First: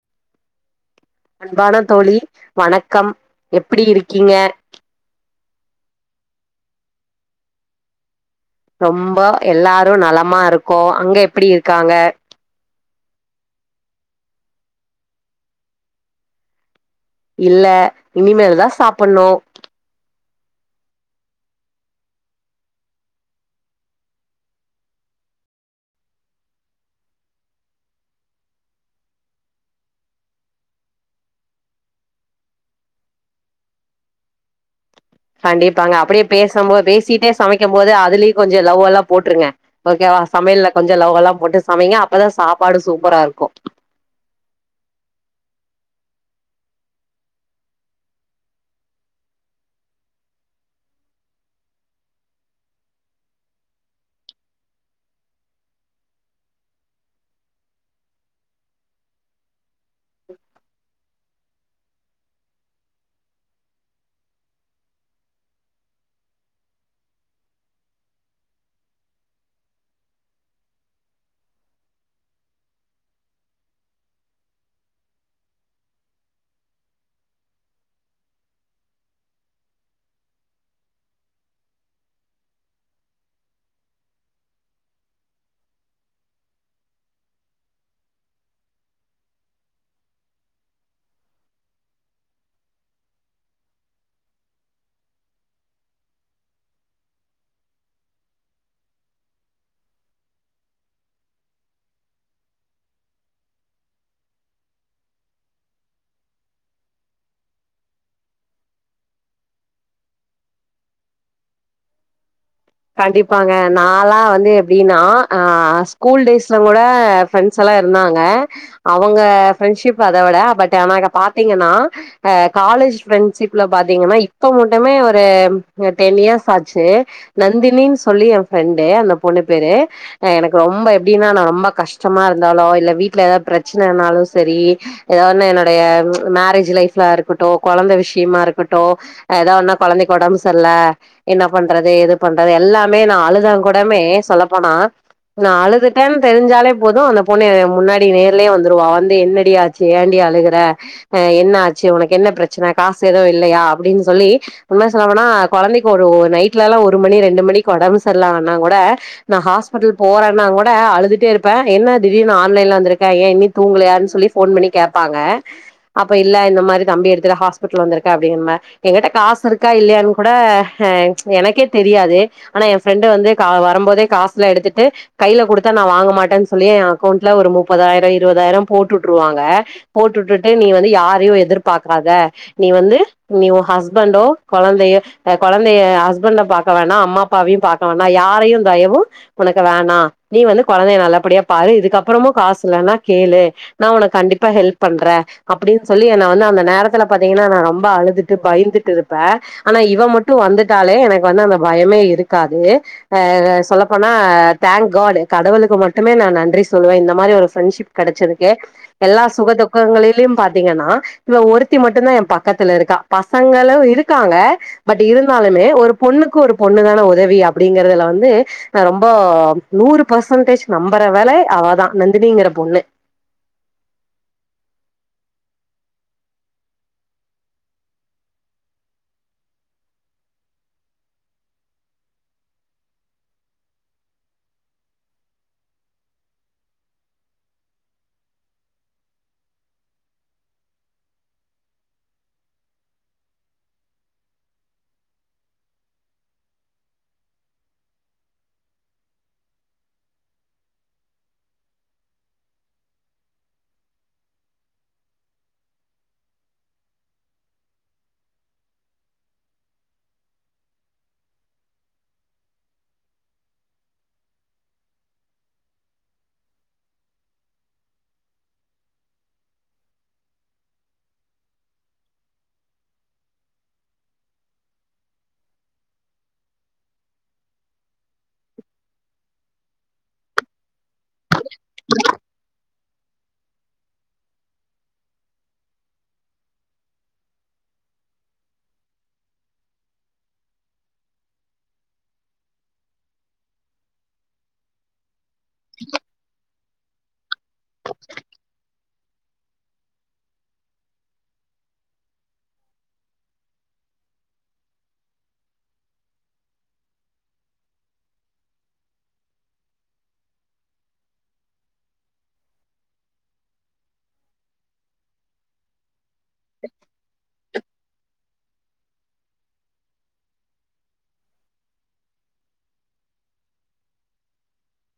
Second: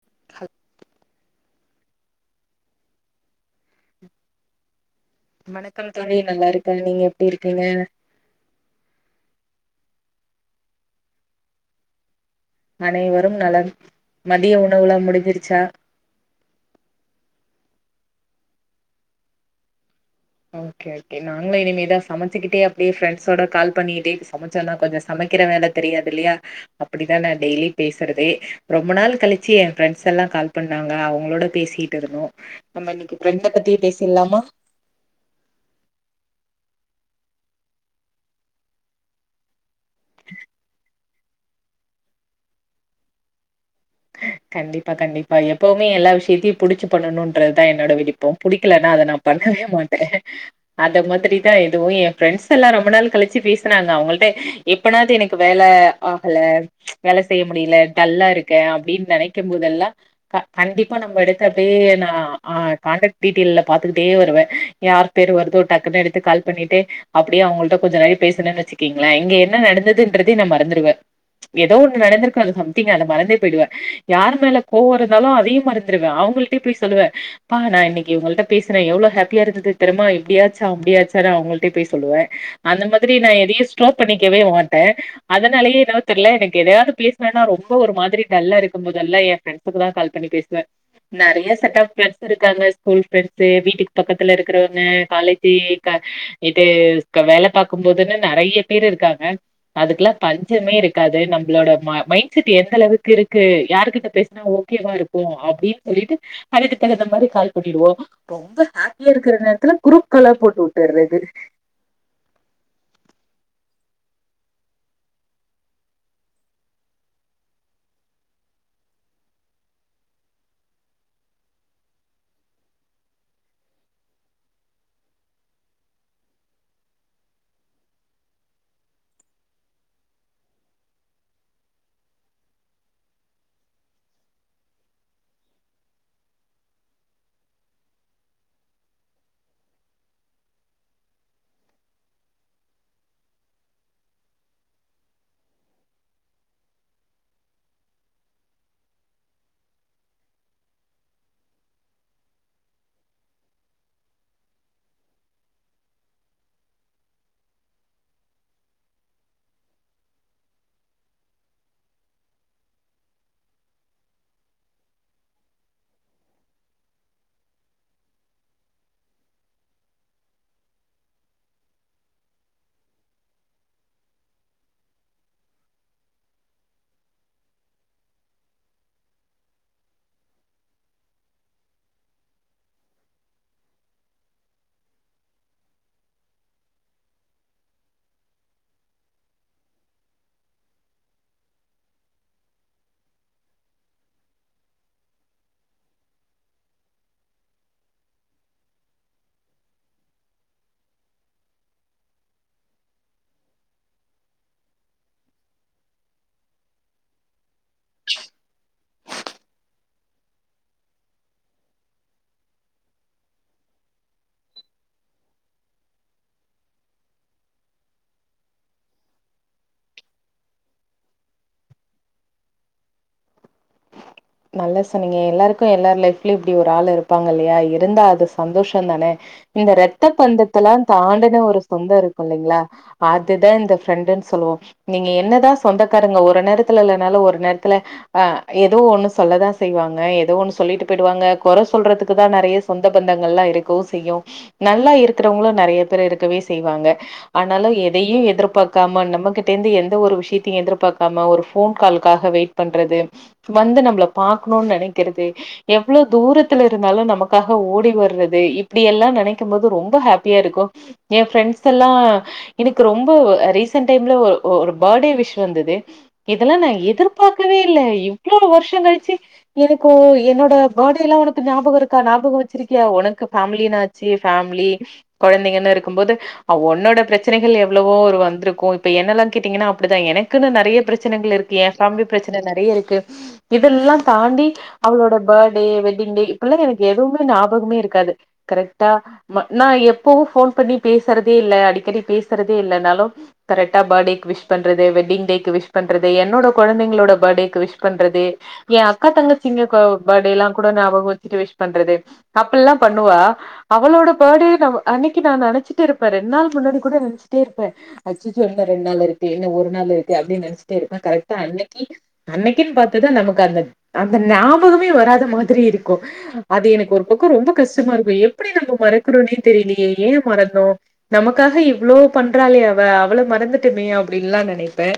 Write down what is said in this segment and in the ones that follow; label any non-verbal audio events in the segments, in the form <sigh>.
கத் அன்பான தோழி வணக்கம் எப்பிடி இருக்கீங்க வணக்கம் தோழி நல்லா இருக்கேன் நீங்க எப்டி இருக்கீங்க ரொம்ப எல்லாரு நலமாருக்கோ அங்க எப்பிடி இருக்காங்க அனைவரும் நலம் மதியோ உணவுலா முடிஞ்சிருச்சா இல்ல இனிமேல்தா சாப்புட்ணு ஓகே ஓகே நாங்களு இனிமேதா சமைச்சிக்கிட்டே அப்டியே ஃப்ரெண்ட்ஸோட கால் பண்ணிக்கிட்டே சமைச்சோனா கொஞ்சோ சமைக்கிற வேல தெரியாதில்லையா அப்டிதா நா டெய்லி பேசறதே ரொம்ப நாள் கழிச்சு ஏ ஃப்ரெண்ட்ஸெல்லா கால் பண்ணாங்க அவங்களோட பேசிட் ருக்குதுன்னு நம்ம இன்னைக்கி ஃப்ரரெண்ட பத்தியே பேசிட்லாமா கண்டிப்பாங்க அப்டியே பேசும் போது பேசிட்டே சமைக்கு போது அதுலையு கொஞ்ச லவ்வல்லா போட்ருங்க ஓகேவா சமையல்ல கொஞ்சம் லவ்வல்லா போட்டு சமையிங்க அப்பதான் சாப்பாடு சூப்பரா இருக்கும் கண்டிப்பா கண்டிப்பா எப்வுமே எல்லா விஷயத்தையு புடிச்சு பண்ணணும்ன்றதுதா என்னோட விருப்பம் புடிக்கலன்னா அத நாப் பண்ணவே மாட்டேன் அத மாதிரிதான் எதுவும் ஏன் ஃப்ரெண்ட்ஸ்ல்லா ரொம்ப நாள் கழிச்சி பேசுனாங்க அவுங்கிள்ட்ட எப்பனாது எனக்கு வேல ஆகல வேல செய்ய முடில டல்லா இருக்கேன் அப்டின் நெனைக்கும்மோதெல்லாம் க கண்டிப்பா நம்ம எடுக்றது நா ஆ காண்டெக்ட் டீட்டெயில்ல பாத்துக்கிட்டே வருவேன் யார் பேரு வருதோ டக்குன்னு எடுத்து கால் பண்ணிட்டு அப்படியே அவங்கள்ட கொஞ்ச நாழி பேசணன்னு வச்சுக்கீங்கள இங்க என்ன நடந்ததுன்றதையே நா மறந்துருவே ஏதோ ஒண்ணு நடந்துருக்கு அது சம்திங் அத மறந்தே போயிடுவே யார் மேல கோவருந்தாலு அதையு மறந்துருவே அவங்கள்டியே போய் சொலுவே பா நா இன்னைக்கி இவுங்கள்ட பேசுனே எவ்ளோ ஹேப்பியா இருந்தது தெர்மா இப்டியாச்சா அப்டியாச்சான்னு அவங்கள்டியே போய் சொல்லுவே அந்த மாதிரி நா எதையு ஸ்டோப் பண்ணிக்கவே மாட்டே அதனாலையே என்னவோ தெர்ல எனக்கு எதையாவது பேசுண்ணனா ரொம்ப ஒரு மாதிரி டல்லாருக் <unintelligible> முதல்ல ஏ ஃப்ரண்ஸ்க்கு தா கால் பண்ணி பேசுவே நறைய செட் ஆஃப் ப்ரெண்ட்ஸ்ருக்காங்க ஸ்கூல் ப்ரெண்ட்ஸ் வீட்டுக்கு பக்கத்துல இருக்குறவங்க காலேஜி கா இது க வேல பாக்கும்போதுன்ன நறைய பேர் இருக்காங்க அதுக்கலா பஞ்சமே இருக்காது நம்பளோட ம மைண்ட் செட் எந்த அளவுக்கு இருக் கு யாருகிட்ட பேசுனா ஓகேவா இருக்கு அப்டின் சொல்லிட்டு அதுக்கு தகுந்த மாரி கால் பண்ணிடுவோ ரொம்ப ஹாப்பியாருக்குற நேரத்துல குருப்புல்லா போட்டு உட்டர்றது கண்டிப்பாங்க நாலா வந்து எப்டினா ஆ ஸ்கூல் டேஸ்ல கூட ஃப்ரெண்ட்ஸெல்லா இருந்தாங்க அவங்க ஃப்ரெண்ட்ஷிப் அத விட பட் ஆனாக்கா பாத்தீங்கனா அ காலேஜ் ஃப்ரெண்ட்ஷிப்ல பாத்தீங்கனா இப்ப மட்டுமே ஒரு டென் இயர்ஸ் ஆச்சி நந்தினின்னு சொல்லி ஏ ஃப்ரெண்டு அந்த பொண்ணு பேரு எ எனக்கு ரொம்ப எப்டினா நா ரொம்ப கஷ்டமாருந்தாலோ இல்ல வீட்ல எதா பிரச்சனனாலு செரி எதா ஒன்ன என்னோடைய மேரேஜ் லைஃப்லருக்கட்டு கொழந்த விஷ்யமாருக்கட்டு எதா ஒன்னா கொழந்தைக்கி ஒடம்பு சர்ல என்ன பண்றது எது பண்றது எல்லாமே நா அழுதா கூடமே சொல்லப்போனா நா அழுதட்டன் தெரிஞ்சாலே போது அந்த பொண்ணு ஏ முன்னாடி நேர்லையே வந்துருவா வந்து என்னடி ஆச் சி ஏண்டி அழுகற அ என்ன ஆச்சு உனக்கு என்ன பிரச்சன காசு ஏதோ இல்லையா அப்டின் சொல்லி உண்மை சொல்லபோனா கொழந்தைக்கு ஒரு நைட்லல்லா ஒரு மணி ரெண்டு மணிக்கி ஒடம்பு சர்லான்னா கூட நா ஹாஸ்பிட்டல் போறன்னாங்கூட அழுதுட்டேருப்ப என்ன திடீர்னு ஆன்லைன்ல வந்துருக்க ஏ இன்னி தூங்கலையான் சொல்லி ஃபோன் பண்ணி கேப்பாங்க அப்ப இல்ல இந்த மாரி தம்பி எடுத்துட்டு ஹாஸ்பிடல் வந்துருக்க அப்டிம்ப எங்கிட்ட காசுருக்கா இல்லையான் கூட அ எனக்கே தெரியாது ஆனா ஏ ஃப்ரெண்டு வந்து கா வரம்போதே காசுல எடுத்துட்டு கையில குடுத்தா நா வாங்க மாட்டேன் சொல்லி ஏ அக்கௌண்ட்ல ஒரு முப்பதாயிரோ இருபதாயிரோ போட்டுட்டுருவாங்க போட்டுட்டுட்டு நீ வந்து யாரயு எதிர்பாக்காத நீ வந்து நீ ஒ ஹஸ்பண்டோ கொழந்தையோ அ கொழந்தய ஹஸ்பண்ட பாக் க்க வேணா அம்மா அப்பாவையு பாக்க வேணா யாரையு தயவு ஒனக்கு வேணா நீ வந்து கொழந்தய நல்லபடியா பாரு இதுக்கப்றமு காசு இல்லன்னா கேளு நா ஒனக்கு கண்டிப்பா ஹெல்ப் பண்றே அப்டின்னு சொல்லி என்ன வந்து அந்த நேரத்துல பாத்தீங்கன்னா நா ரொம்ப அழுதுட்டு பய்ந்துட்டு இருப்பே ஆனா இவ மட்டு வந்துட்டாலே எனக்கு வந்து அந்த பயமே இருக்காது ஆ சொல்லப்போனா தேங்க் காட் கடவுளுக்கு மட்டுமே நா நன்றி சொல்வே இந்த மாரி ஒரு ஃப்ரெண்ட்ஷிப் கடச்சதுக்கு எல்லா சுக துக்கங்களிலயு பாத்தீங்கன்னா இவ ஒருத்தி மட்டுதா ஏ பக்கத்துல இருக்கா பசங்களு இருக்காங்க பட் இருந்தாலுமே ஒரு பொண்ணுக்கு ஒரு பொண்ணுதான உதவி அப்டிங்கறதுல வந்து ஆனா ரொம்ப நூறு பர்சன்டேஜ் நம்புறவல அவதா நந்தினிங்கற பொண்ணு நல்லா சொன்னிங்க எல்லாருக்கு எல்லாரு லைஃப்லு இப்டி ஒரு ஆளு இருப்பாங்கில்லையா இருந்தா அது சந்தோஷோ தான இந்த ரெத்த தந்தத்தெல்லா தாண்டுன ஒரு சொந்தோ இருக்குல்லைங்களா அதுதா இந்த ஃப்ரெண்டுன்னு சொல்லுவோ நீங்க என்னதா சொந்தக்காரங்க ஒரு நேரத்துல இல்லனாலு ஒரு நேரத்துல ஆ ஏதோ ஒன்னு சொல்லதா செய்வாங்க ஏதோ ஒன்னு சொல்லிட்டு போய்டுவாங்க கொற சொல்றதுக்குத்தா நறையா சொந்த பந்தங்கள்லா இருக்கவு செய்யு நல்லா இருக்கிறவங்களு நறயா பேரு இருக்கவே செய்வாங்க ஆனாலு எதையு எதிர்பாக்காம நம்மகிட்ட இருந்து எந்த ஒரு விஷயத்தையு எதிர்பாக்காம ஒரு ஃபோன் கால்க்காக வெயிட் பண்றது வந்து நம்மள பாக்ணுனு நெனைக்கறது எவ்ளோ தூரத்துல இருந்தாலு நமக்காக ஓடி வர்றது இப்டியெல்லா நெனைக்கு போது ரொம்ப ஹாப்பியா இருக்கு ஏ ஃப்ரெண்ட்ஸ் எல்லா எனக்கு ரொம்ப ரீசன்ட் டைம்ல ஒரு ஒரு பேர்டே விஷ் வந்துது இதெல்லா நா எதிர்பாக்கவே இல்ல இவ்ளோ வர்ஷோ கழிச்சு எனக்கு என்னோட பேட்டேல்லா உனக்கு ஞாபகோ இருக்கா ஞாபகோ வெச்சிருக்கியா ஒனக்கு ஃபேமிலினாச்சு ஃபேமிலி கொழந்தங்கன்னு இருக்கும் போது ஒன்னோட பிரச்சனைகள் எவ்ளோவோ ஒரு வந்துருக்கு இப்ப என்னெல்லா கேட்டீங்கன்னா அப்டிதா எனக்குன்னு நறயா பிரச் பிரச்சனைகள் இருக்கு ஏ ஃபேமிலி பிரச்சன நறையா இருக்கு இதெல்லா தாண்டி அவளோட பேட்டே வெட்டிங் டே இப்ப எல்லா எனக்கு எதுமே ஞாபகமே இருக்காது கரெக்டா நா எப்பவு ஃபோன் பண்ணி பேசுறதே இல்ல அடிக்கடி பேசறதே இல்லனாலு கரெக்டா பேட்டேக் விஷ் பண்றது வெட்டிங் டேக் கு விஷ் பண்றது என்னோட கொழந்தைங்களோட பேட்டேக்கு விஷ் பண்றது ஏ அக்கா தங்கசிங்க கோ பர்டேல்லா கூட ஞாபகோ வச்சுட்டு விஷ் பண்றது அப்பில்லா பண்ணுவா அவளோட பேர்டே அன்னைக்கு நா நெனச்சிட்டு இருப்பே ரெண் நாள் முன்னாடி கூட நெனச்சுட்டே இருப்பே அச்சச்சோ இன்னோ ரெண் நாள் இருக்கு இன்ன ஒரு நாள் இருக்கு அப்டின்னு நெனச்சுட்டே இருப்பே கரெக்டா அன்னைக்கி அன்னைக்கின் பாத்துதா நமக் கு அந்த அந்த ஞாபகமே வராத மாதிரி இருக்கு அது எனக்கு ஒரு பக்கோ ரொம்ப கஷ் ட்டமா இருக்கு எப்புடி நம்ம மறக்கறோம்னே தெரியலையே ஏ மறந்தோ நமக்காக இவ்ளோ பண்றாலே அவ அவள மறந்துட்டோமே அப்டின்ல்லா நெனப்பே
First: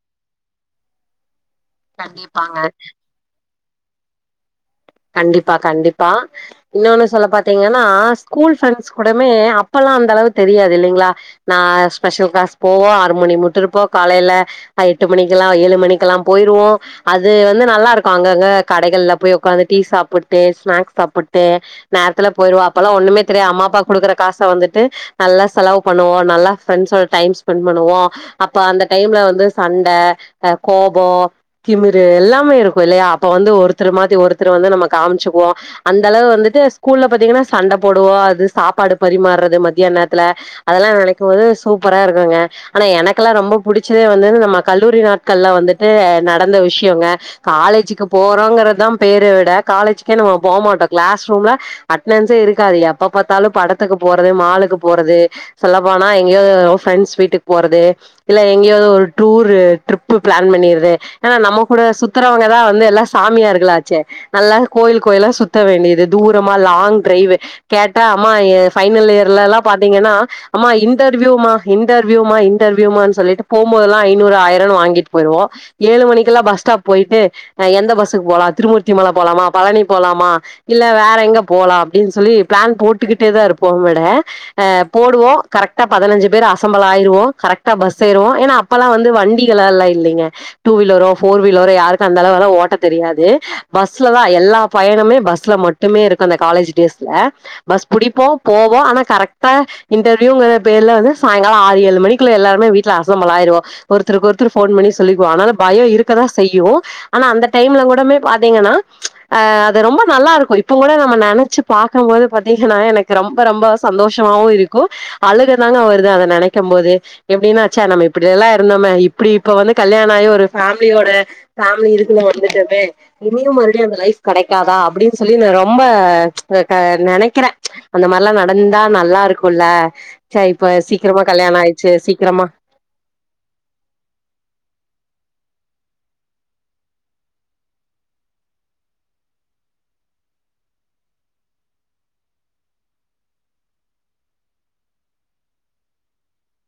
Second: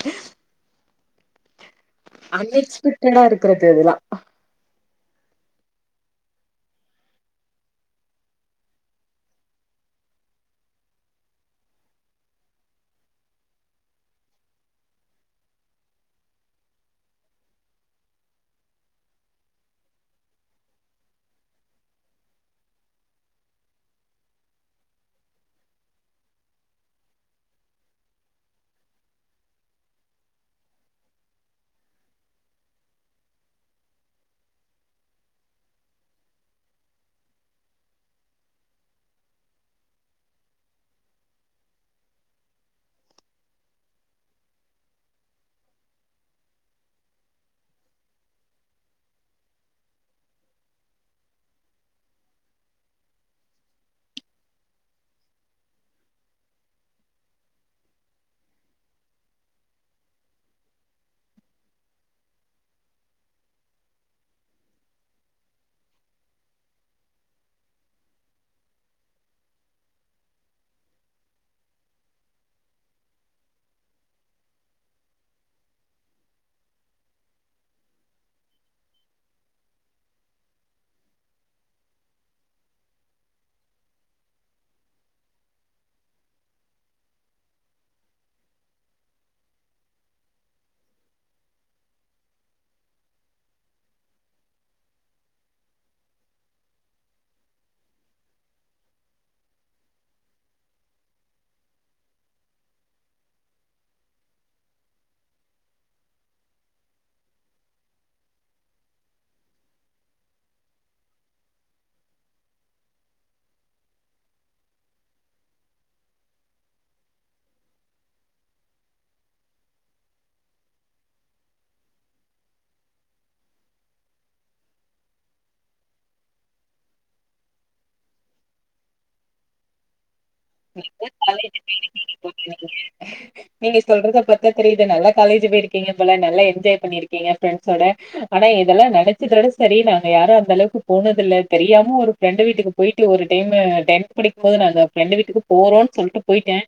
கண்டிப்பாங்க அன்எக்ஸ்பெக்டடா இருக்கறது இதெல்லா கண்டிப்பா கண்டிப்பா இன்னோன்னு சொல்ல பாத்தீங்கன்னா ஸ்கூல் ஃப்ரெண்ட்ஸ் கூடமே அப்பெல்லா அந்த அளவு தெரியாது இல்லைங்ளா நா ஸ்பெஷல் கிளாஸ் போவோ ஆறு மணி மட்டு இருப்போ காலேயில எட்டு மணிக்கெல்லா ஏழு மணிக்கெல்லா போயிருவோ அது வந்து நல்லா இருக்கும் அங்கங்க கடைகள்ல போய் உக்காந்து டீ சாப்புட்டு ஸ்நாக்ஸ் சாப்புட்டு நேரத்துல போயிருவோ அப்பல்லா ஒன்னுமே தெரியாது அம்மா அப்பாக்குடுக்குற காச வந்துட்டு நல்லா செலவு பண்ணுவோ நல்லா ஃப்ரெண்ட்ஸோட டைம் ஸ்பெண்ட் பண்ணுவோ அப்ப அந்த டைம்ல வந்து சண்ட அ கோபோ திமிரு எல்லாமே இருக்கும் இல்லையா அப்ப வந்து ஒருத்தர் மாத்தி ஒருத்தர் வந்து நம்ம காம்ச்சுக்குவோ அந்த அளவு வந்துட்டு ஸ்கூல்ல பாத்தீங்கன்னா சண்ட போடுவோ அது சாப்பாடு பரிமார்றது மத்தியான நேரத்துல அதெல்லா நெனைக்கும்போது சூப்பரா இருக்குங்க ஆனா எனக்கெல்லா ரொம்ப புடிச்சது வந்து நம்ம கல்லூரி நாட்கள்ல வந்துட்டு நடந்த விஷ்யொங்க காலேஜுக்கு போறோங்குறதா பேருவிட காலேஜ்க்கே நம்ம போமாட்டோ கிளாஸ் ரூம்ல அட்னன்ஸே இருக்காது எப்ப பாத்தாலு படத்துக்கு போறது மாலுக்கு போறது சொல்ல போனா எங்கேயோ ஃப்ரெண்ட்ஸ் வீட்டுக் போறது இல்ல எங்கயோ ஒரு டூரு ட்ரிப்பு பிளான் பண்ணிருது ஏன்னா கூட சுத்துறவங்கதா வந்து எல்லா சாமியார்கலா ச்சே நல்லா கோயில் கோயிலா சுத்த வேண்டியது தூரமா லாங் டிரைவ் கேட்டா அம்மா ஃபைனல் இயர்ல எல்லா பாத்தீங்கன்னா ஆமா இன்டர்வியூமா இன்டர்வியூமா இன்டர்வியூமானு சொல்லிட்டு போம்போதெல்லா ஐநூறு ஆயிருவானு வாங்கிட்டு போய்டுவோ ஏழு மணிக்குல்லா பஸ் ஸ்டாப் போயிட்டு அ எந்த பஸ்ஸுக்கு போலா திருமூர்த்தி மல போலாமா பழனி போலாமா இல்ல வேற எங்க போலா அப்டின் சொல்லி பிளான் போட்டுகிட்டே தா இருப்போ மெட போடுவோ கரெக்டா பதினஞ்சு பேர் அசம்பள் ஆயிருவோ கரெக்டா பஸ் ஏறுவோ ஏன்னா அப்பெல்லா வந்து வண்டிகள்லல்லா இல்லைங்க டூ வீலரோ போஃபோர் வீலரோ யாருக்கு அந்த அளவுலா ஓட்ட தெரியாது பஸ்லதா எல்லா பயணமே பஸ்ல மட்டுமே இருக்கு அந்த காலேஜ் டேஸ்ல பஸ் புடிப்போ போவோ ஆனா கரெக்டா இன்டர்வியூங்கிற பேருல வந்து சாயங்கால ஆறு ஏழு மணக்குல எல்லாருமே வீட்ல அசம்பல் ஆயிருவோ ஒருத்தருக்கு ஒருத்தர் ஃபோன் பண்ணி சொல்லிக்குவோ ஆனால பயொ இருக்கதா செய்யு ஆனா அந்த டைம்ல கூடமே பாத்தீங்கன்னா ஆ அது ரொம்ப நல்லா இருக்கு இப்ப கூட நம்ம நெனச்சு பாக்கம்போது பாத்தீங்கன்னா எனக் கு ரொம்ப ரொம்ப சந்தோஷமாவு இருக்கு அழக தாங்க வருது அத நெனைக்கும் போது எப்டின்னா ச நம்ம இப்டியெல்லா இருந்தோமே இப்டி இப்ப வந்து கல்யாண ஆயி ஒரு ஃபேமிலியோட ஃபேமிலி இருக்குதா வந்துட்டமே இனியு மாருபடியு அந்த லைஃப் கெடைக்காதா அப்டின்னு சொல்லி நா ரொம்ப அ க நெனைக்கிறே அந்த மாரிலா நடந்தா நல்லா இருக்குல்ல ச இப்ப சீக்கிரமா கல்யாண ஆயிச்சு சீக்கிரமா ஆ நீங்க சொல்றத பத்தா தெரியுது நல்ல காலேஜ் போயிருக்கீங்க போல நல்லா என்ஜாய் பண்ணிருக்கீங்க ஃப்ரெண்ட்ஸோட ஆனா இதெல்லா நெனச்சதொட சரி நாங்க யாரு அந்த அளவுக்கு போனதுல்ல தெரியாம ஒரு ஃப்ரெண்ட் வீட்டுக்கு போயிட்டு ஒரு டைம் டென்த் படிக்கும் போது நாங்க ஃப்ரெண்டு வீட்டுக்கு போறோனு சொல்ட்டு போயிட்டே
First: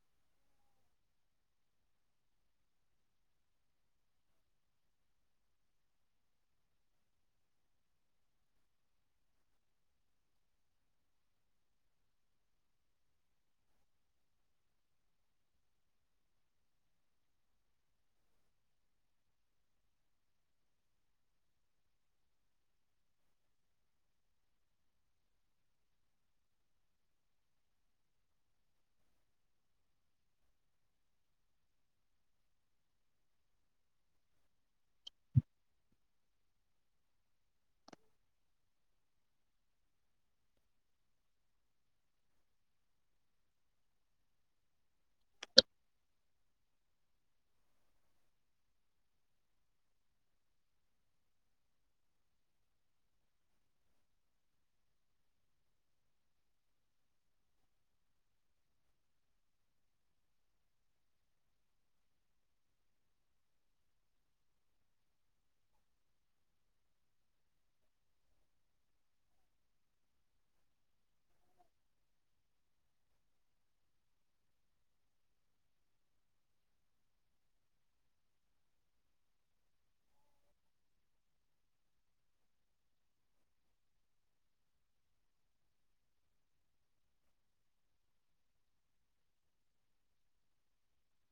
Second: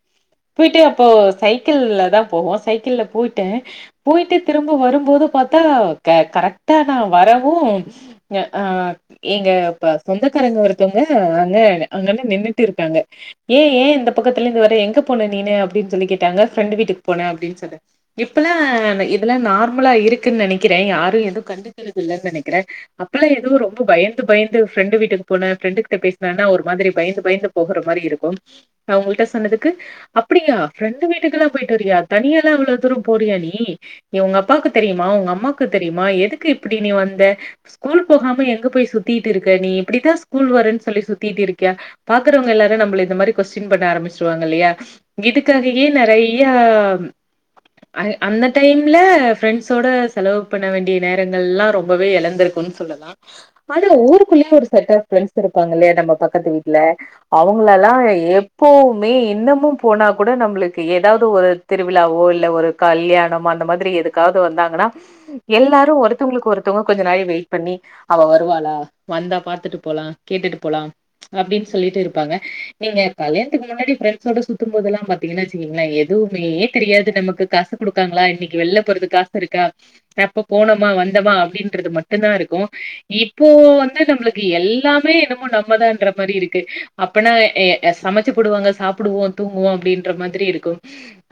போயிட்டு அப்போ சைக்கிள்ல தா போவோ சைக்கிள்ல போயிட்டே போயிட்டு திரும்ப வரும்போது பாத்தா க கரெக்டா நா வரவு அ ஆ எங்க இப்ப சொந்தக்காரங்க ஒருத்தவங்க அங்கன் அங்கன்னு நின்னுட்டு இருக்காங்க ஏய் ஏ இந்த பக்கத்துலந்து வர எங்க போன நீனு அப்டின் சொல்லி கேட்டாங்க ஃப்ரெண்டு வீட்டுக்கு போன அப்டின்னு சொன்னே இப்பல்லா ன் இதெல்லா நார்மலா இருக்குன் நெனைக்கிறே யாரு எது கண்டுக்குறதுல்லன் நெனைக்கிறே அப்பல்லா எதவு ரொம்ப பயந்து பயந்து ஃப்ரெண்டு வீட்டுக்கு போன ஃப்ரெண்டு கிட்ட பேசனேனா ஒரு மாதிரி பயந்து பயந்து போகுற மாரி இருக்கு அவங்கள்ட்ட சொன்னதுக்கு அப்டியா ஃப்ரெண்டு வீட்டுக்குல்லா போயிட்டு வரியா தனியாலா இவ்ளோ தூரொ போறியா நீ நீ உங்க அப்பாக்கு தெரியுமா உங்க அம்மாக்கு தெரியுமா எதுக்கு இப்டி நீ வந்த ஸ்கூல் போகாம எங்க போய் சுத்திட்டு இருக்க நீ இப்டிதா ஸ்கூல் வரன் சொல்லி சுத்திட்டு இருக்கியா பாக்குறவங்க எல்லாரு நம்ள இந்ந மாரி கொஸ்டின் பண்ண ஆரம்பிச்சிருவாங்க இல்லையா இதுக்காகையே நறைய அந் அந்த டைம்ல ஃப்ரெண்ட்ஸோட செலவு பண்ண வேண்டிய நேரங்கள்லா ரொம்பவே எழந்துருக்குன் சொல்லலா ஆனா ஊருக்குள்ளயே ஒரு செட் ஆஃப் ஃப்ரெண்ட்ஸ் இருப்பாங்க இல்லையா நம்ம பக்கத்து வீட்ல அவங்கள எல்லா எ எப்பவுமே இன்னமு போனா கூட நம்மளுக்கு ஏதாவது ஒரு திருவிழாவோ இல்ல ஒரு கல்யாணம் அந்த மாதிரி எதுக்காவுது வந்தாங்கன்னா எல்லாரு ஒருத்தவ்ங்களுக்கு ஒருத்தவ்ங்க கொஞ்ச நேர வெயிட் பண்ணி அவ வருவாளா வந்தா பாத்துட்டு போலா கேட்டுட்டு போலா அப்டின் சொல்லிட்டு இருப்பாங்க நீங்க கல்யணத்துக்கு முன்னாடி ஃபிரெண்ட்ஸோட சுத்தும் போதெல்லா பாத்தீங்கனா வெச்சுக்கங்களே எதுவுமே தெரியாது நமக்கு காசு குடுக்காங்களா இன்னைக்கு வெள்ல போறதுக்கு காசு இருக்கா அப்ப போனமா வந்தமா அப்டின்றது மட்டுந்தா இருக்கு இப்போ வந்து நம்மளுக்கு எல்லாமே என்னமோ நம்மதான்ற மாரி இருக்கு அப்பனா ஏ அ சமைச்சு போடுவாங்க சாப்புடுவோ தூங்குவோ அப்டின்ற மாதிரி இருக்கு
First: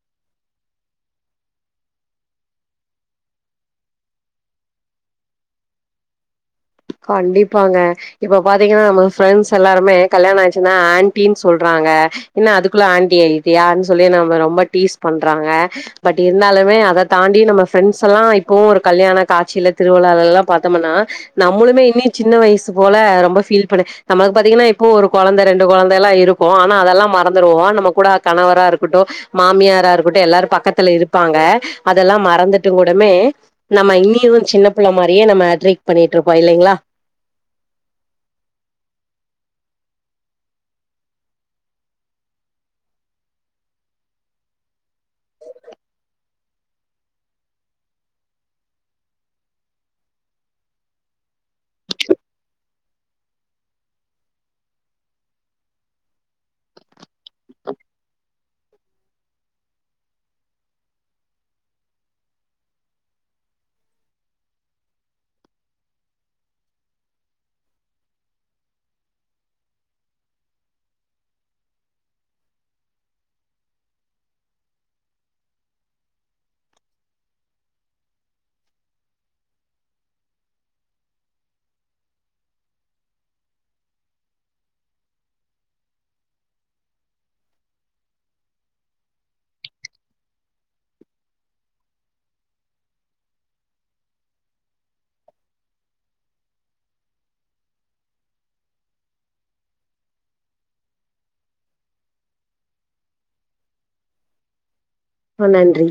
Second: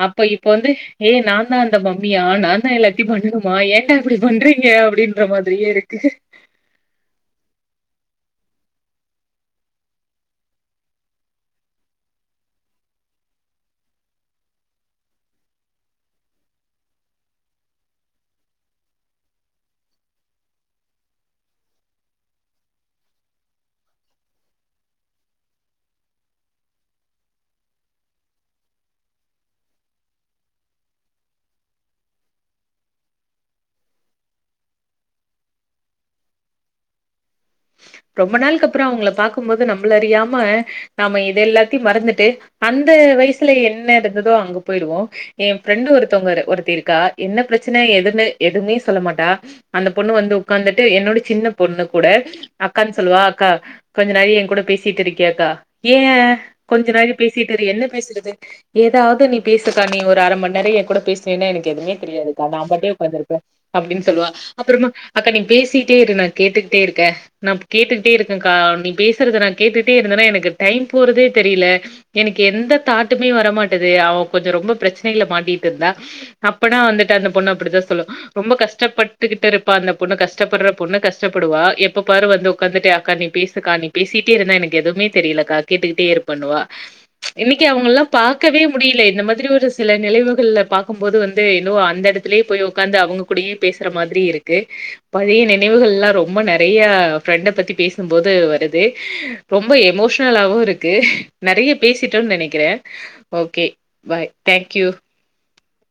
அப்ப இப்ப வந்து ஏ நாந்தா அந்த மம்மியா நாந்தா எல்லாத்தையு பண்ணனுமா ஏன்டா இப்டி பண்றீங்க அப்டின்ற மாதிரியே இருக்கு கண்டிப்பாங்க இப்ப பாத்தீங்கனா நம்ம ஃப்ரெண்ட்ஸ் எல்லாருமே கல்யாண ஆயிருச்சுனா ஆண்ட்டின் சொல்றாங்க என்ன அதுக்குள்ள ஆண்ட்டி ஆயிட்டியான் சொல்லி நம்மள ரொம்ப டீஸ் பண்றாங்க பட் இருந்தாலுமே அத தாண்டி நம்ம ஃப்ரெண்ட்ஸெல்லா இப்போவு ஒரு கல்யாண காட்சில திருவிழாலலா பாத்தமுனா நம்மளுமே இன்னி சின்ன வயசு போல ரொம்ப ஃபீல் பண்ண நமக்கு பாத்தீங்கனா இப்பவு ஒரு கொழந்த ரெண்டு கொழந்தலா இருக்கு ஆனா அதெல்லா மறந்துருவோ நம்ம கூட கணவரா இருக்கட்டு மாமியாரா இருக்கட்டு எல்லாரு பக்கத்துல இருப்பாங்க அதெல்லா மறந்துட்டுங் கூடமே நம்ம இன்னியு சின்ன பிள்ள மாரியே நம்ம ட்ரிக்ட் பண்ணிக்கிட்ருக்கோ இல்லைங்ளா ரொம்ப நாள்க்கு அப்றோ அவ்ங்கள பாக்கும்போது நம்மள அறியாம நம்ம இதெல்லாத்தையு மறந்துட்டு அந்த வயசுல என்ன இருந்ததோ அங்க போயிடுவோ என் ஃப்ரெண்டு் ஒருத்தவ்ங்க இரு ஒருத்தி இருக்கா என்ன பிரச்சன எதுன்னு எதுமே சொல்ல மாட்டா அந்த பொண்ணு வந்து உக்காந்துட்டு என்னோட சின்ன பொண்ணு கூட அக்கான் சொல்லுவா அக்கா கொஞ்ச நேர எங்கூட பேசிட்டு இருக்கியாக்கா ஏ கொஞ்ச நேய பேசிட்டு இரு என்ன பேசுறது எதாவ்து நீ பேசுக்கா நீ ஒரு அர மண் நேர எ கூட பேசுனீனா எனக்கு எதுமே தெரியாதுக்கா நா பாட்டே உக்காந்துருப்பே அப்டின் சொல்லுவா அப்பறமா அக்கா நீ பேசிட்டே இரு நா கேட்டுக்கிட்டே இருக்கே நாப் கேட்டுக்கிட்டே இருக்கேக்கா நீ பேசுறத நா கேட்டுட்டே இருந்தனா எனக்கு டைம் போறதே தெரியல எனக்கு எந்த தாட்டுமே வரமாட்டிது அவ கொஞ்ச ரொம்ப பிரச்சனைள மாட்டிட்டு இருந்தா அப்பனா வந்துட்டு அந்த பொண்ணு அப்டிதா சொல்லு ரொம்ப கஷ்டப்பட்டுக்கிட்டு இருப்பா அந்த பொண்ணு கஷ்டப்பட்ற பொண்ணு கஷ்டப்படுவா எப்ப ப்பாரு வந்து ஒக்காந்துட்டு அக்கா நீ பேசுக்கா நீ பேசிட்டே இருந்தா எனக்கு எதுவுமே தெரியலக்கா கேட்டுக்கிட்டே இருப்பன்னுவா இன்னைக்கு அவ்ங்கல்லா பாக்கவே முடியல இந்த மாதிரி ஒரு சில நிலைவுகள்ல பாக்கும் போது வந்து இன்னு அந்த எடத் துலே போய் ஒக்காந்து அவ்ங்க கூடயே பேசுற மாதிரி இருக்கு பழைய நினைவுகள்லா ரொம்ப நெறை யா ஃப்ரெண்ட பத்தி பேசும்போது வருது ரொம்ப எமோஷ்னலாவு இருக்கு நெறைய பேசிட்டோன் நெனைக்கிறே ஓகே பாய் தேங்க் யூ ஆ நன்றி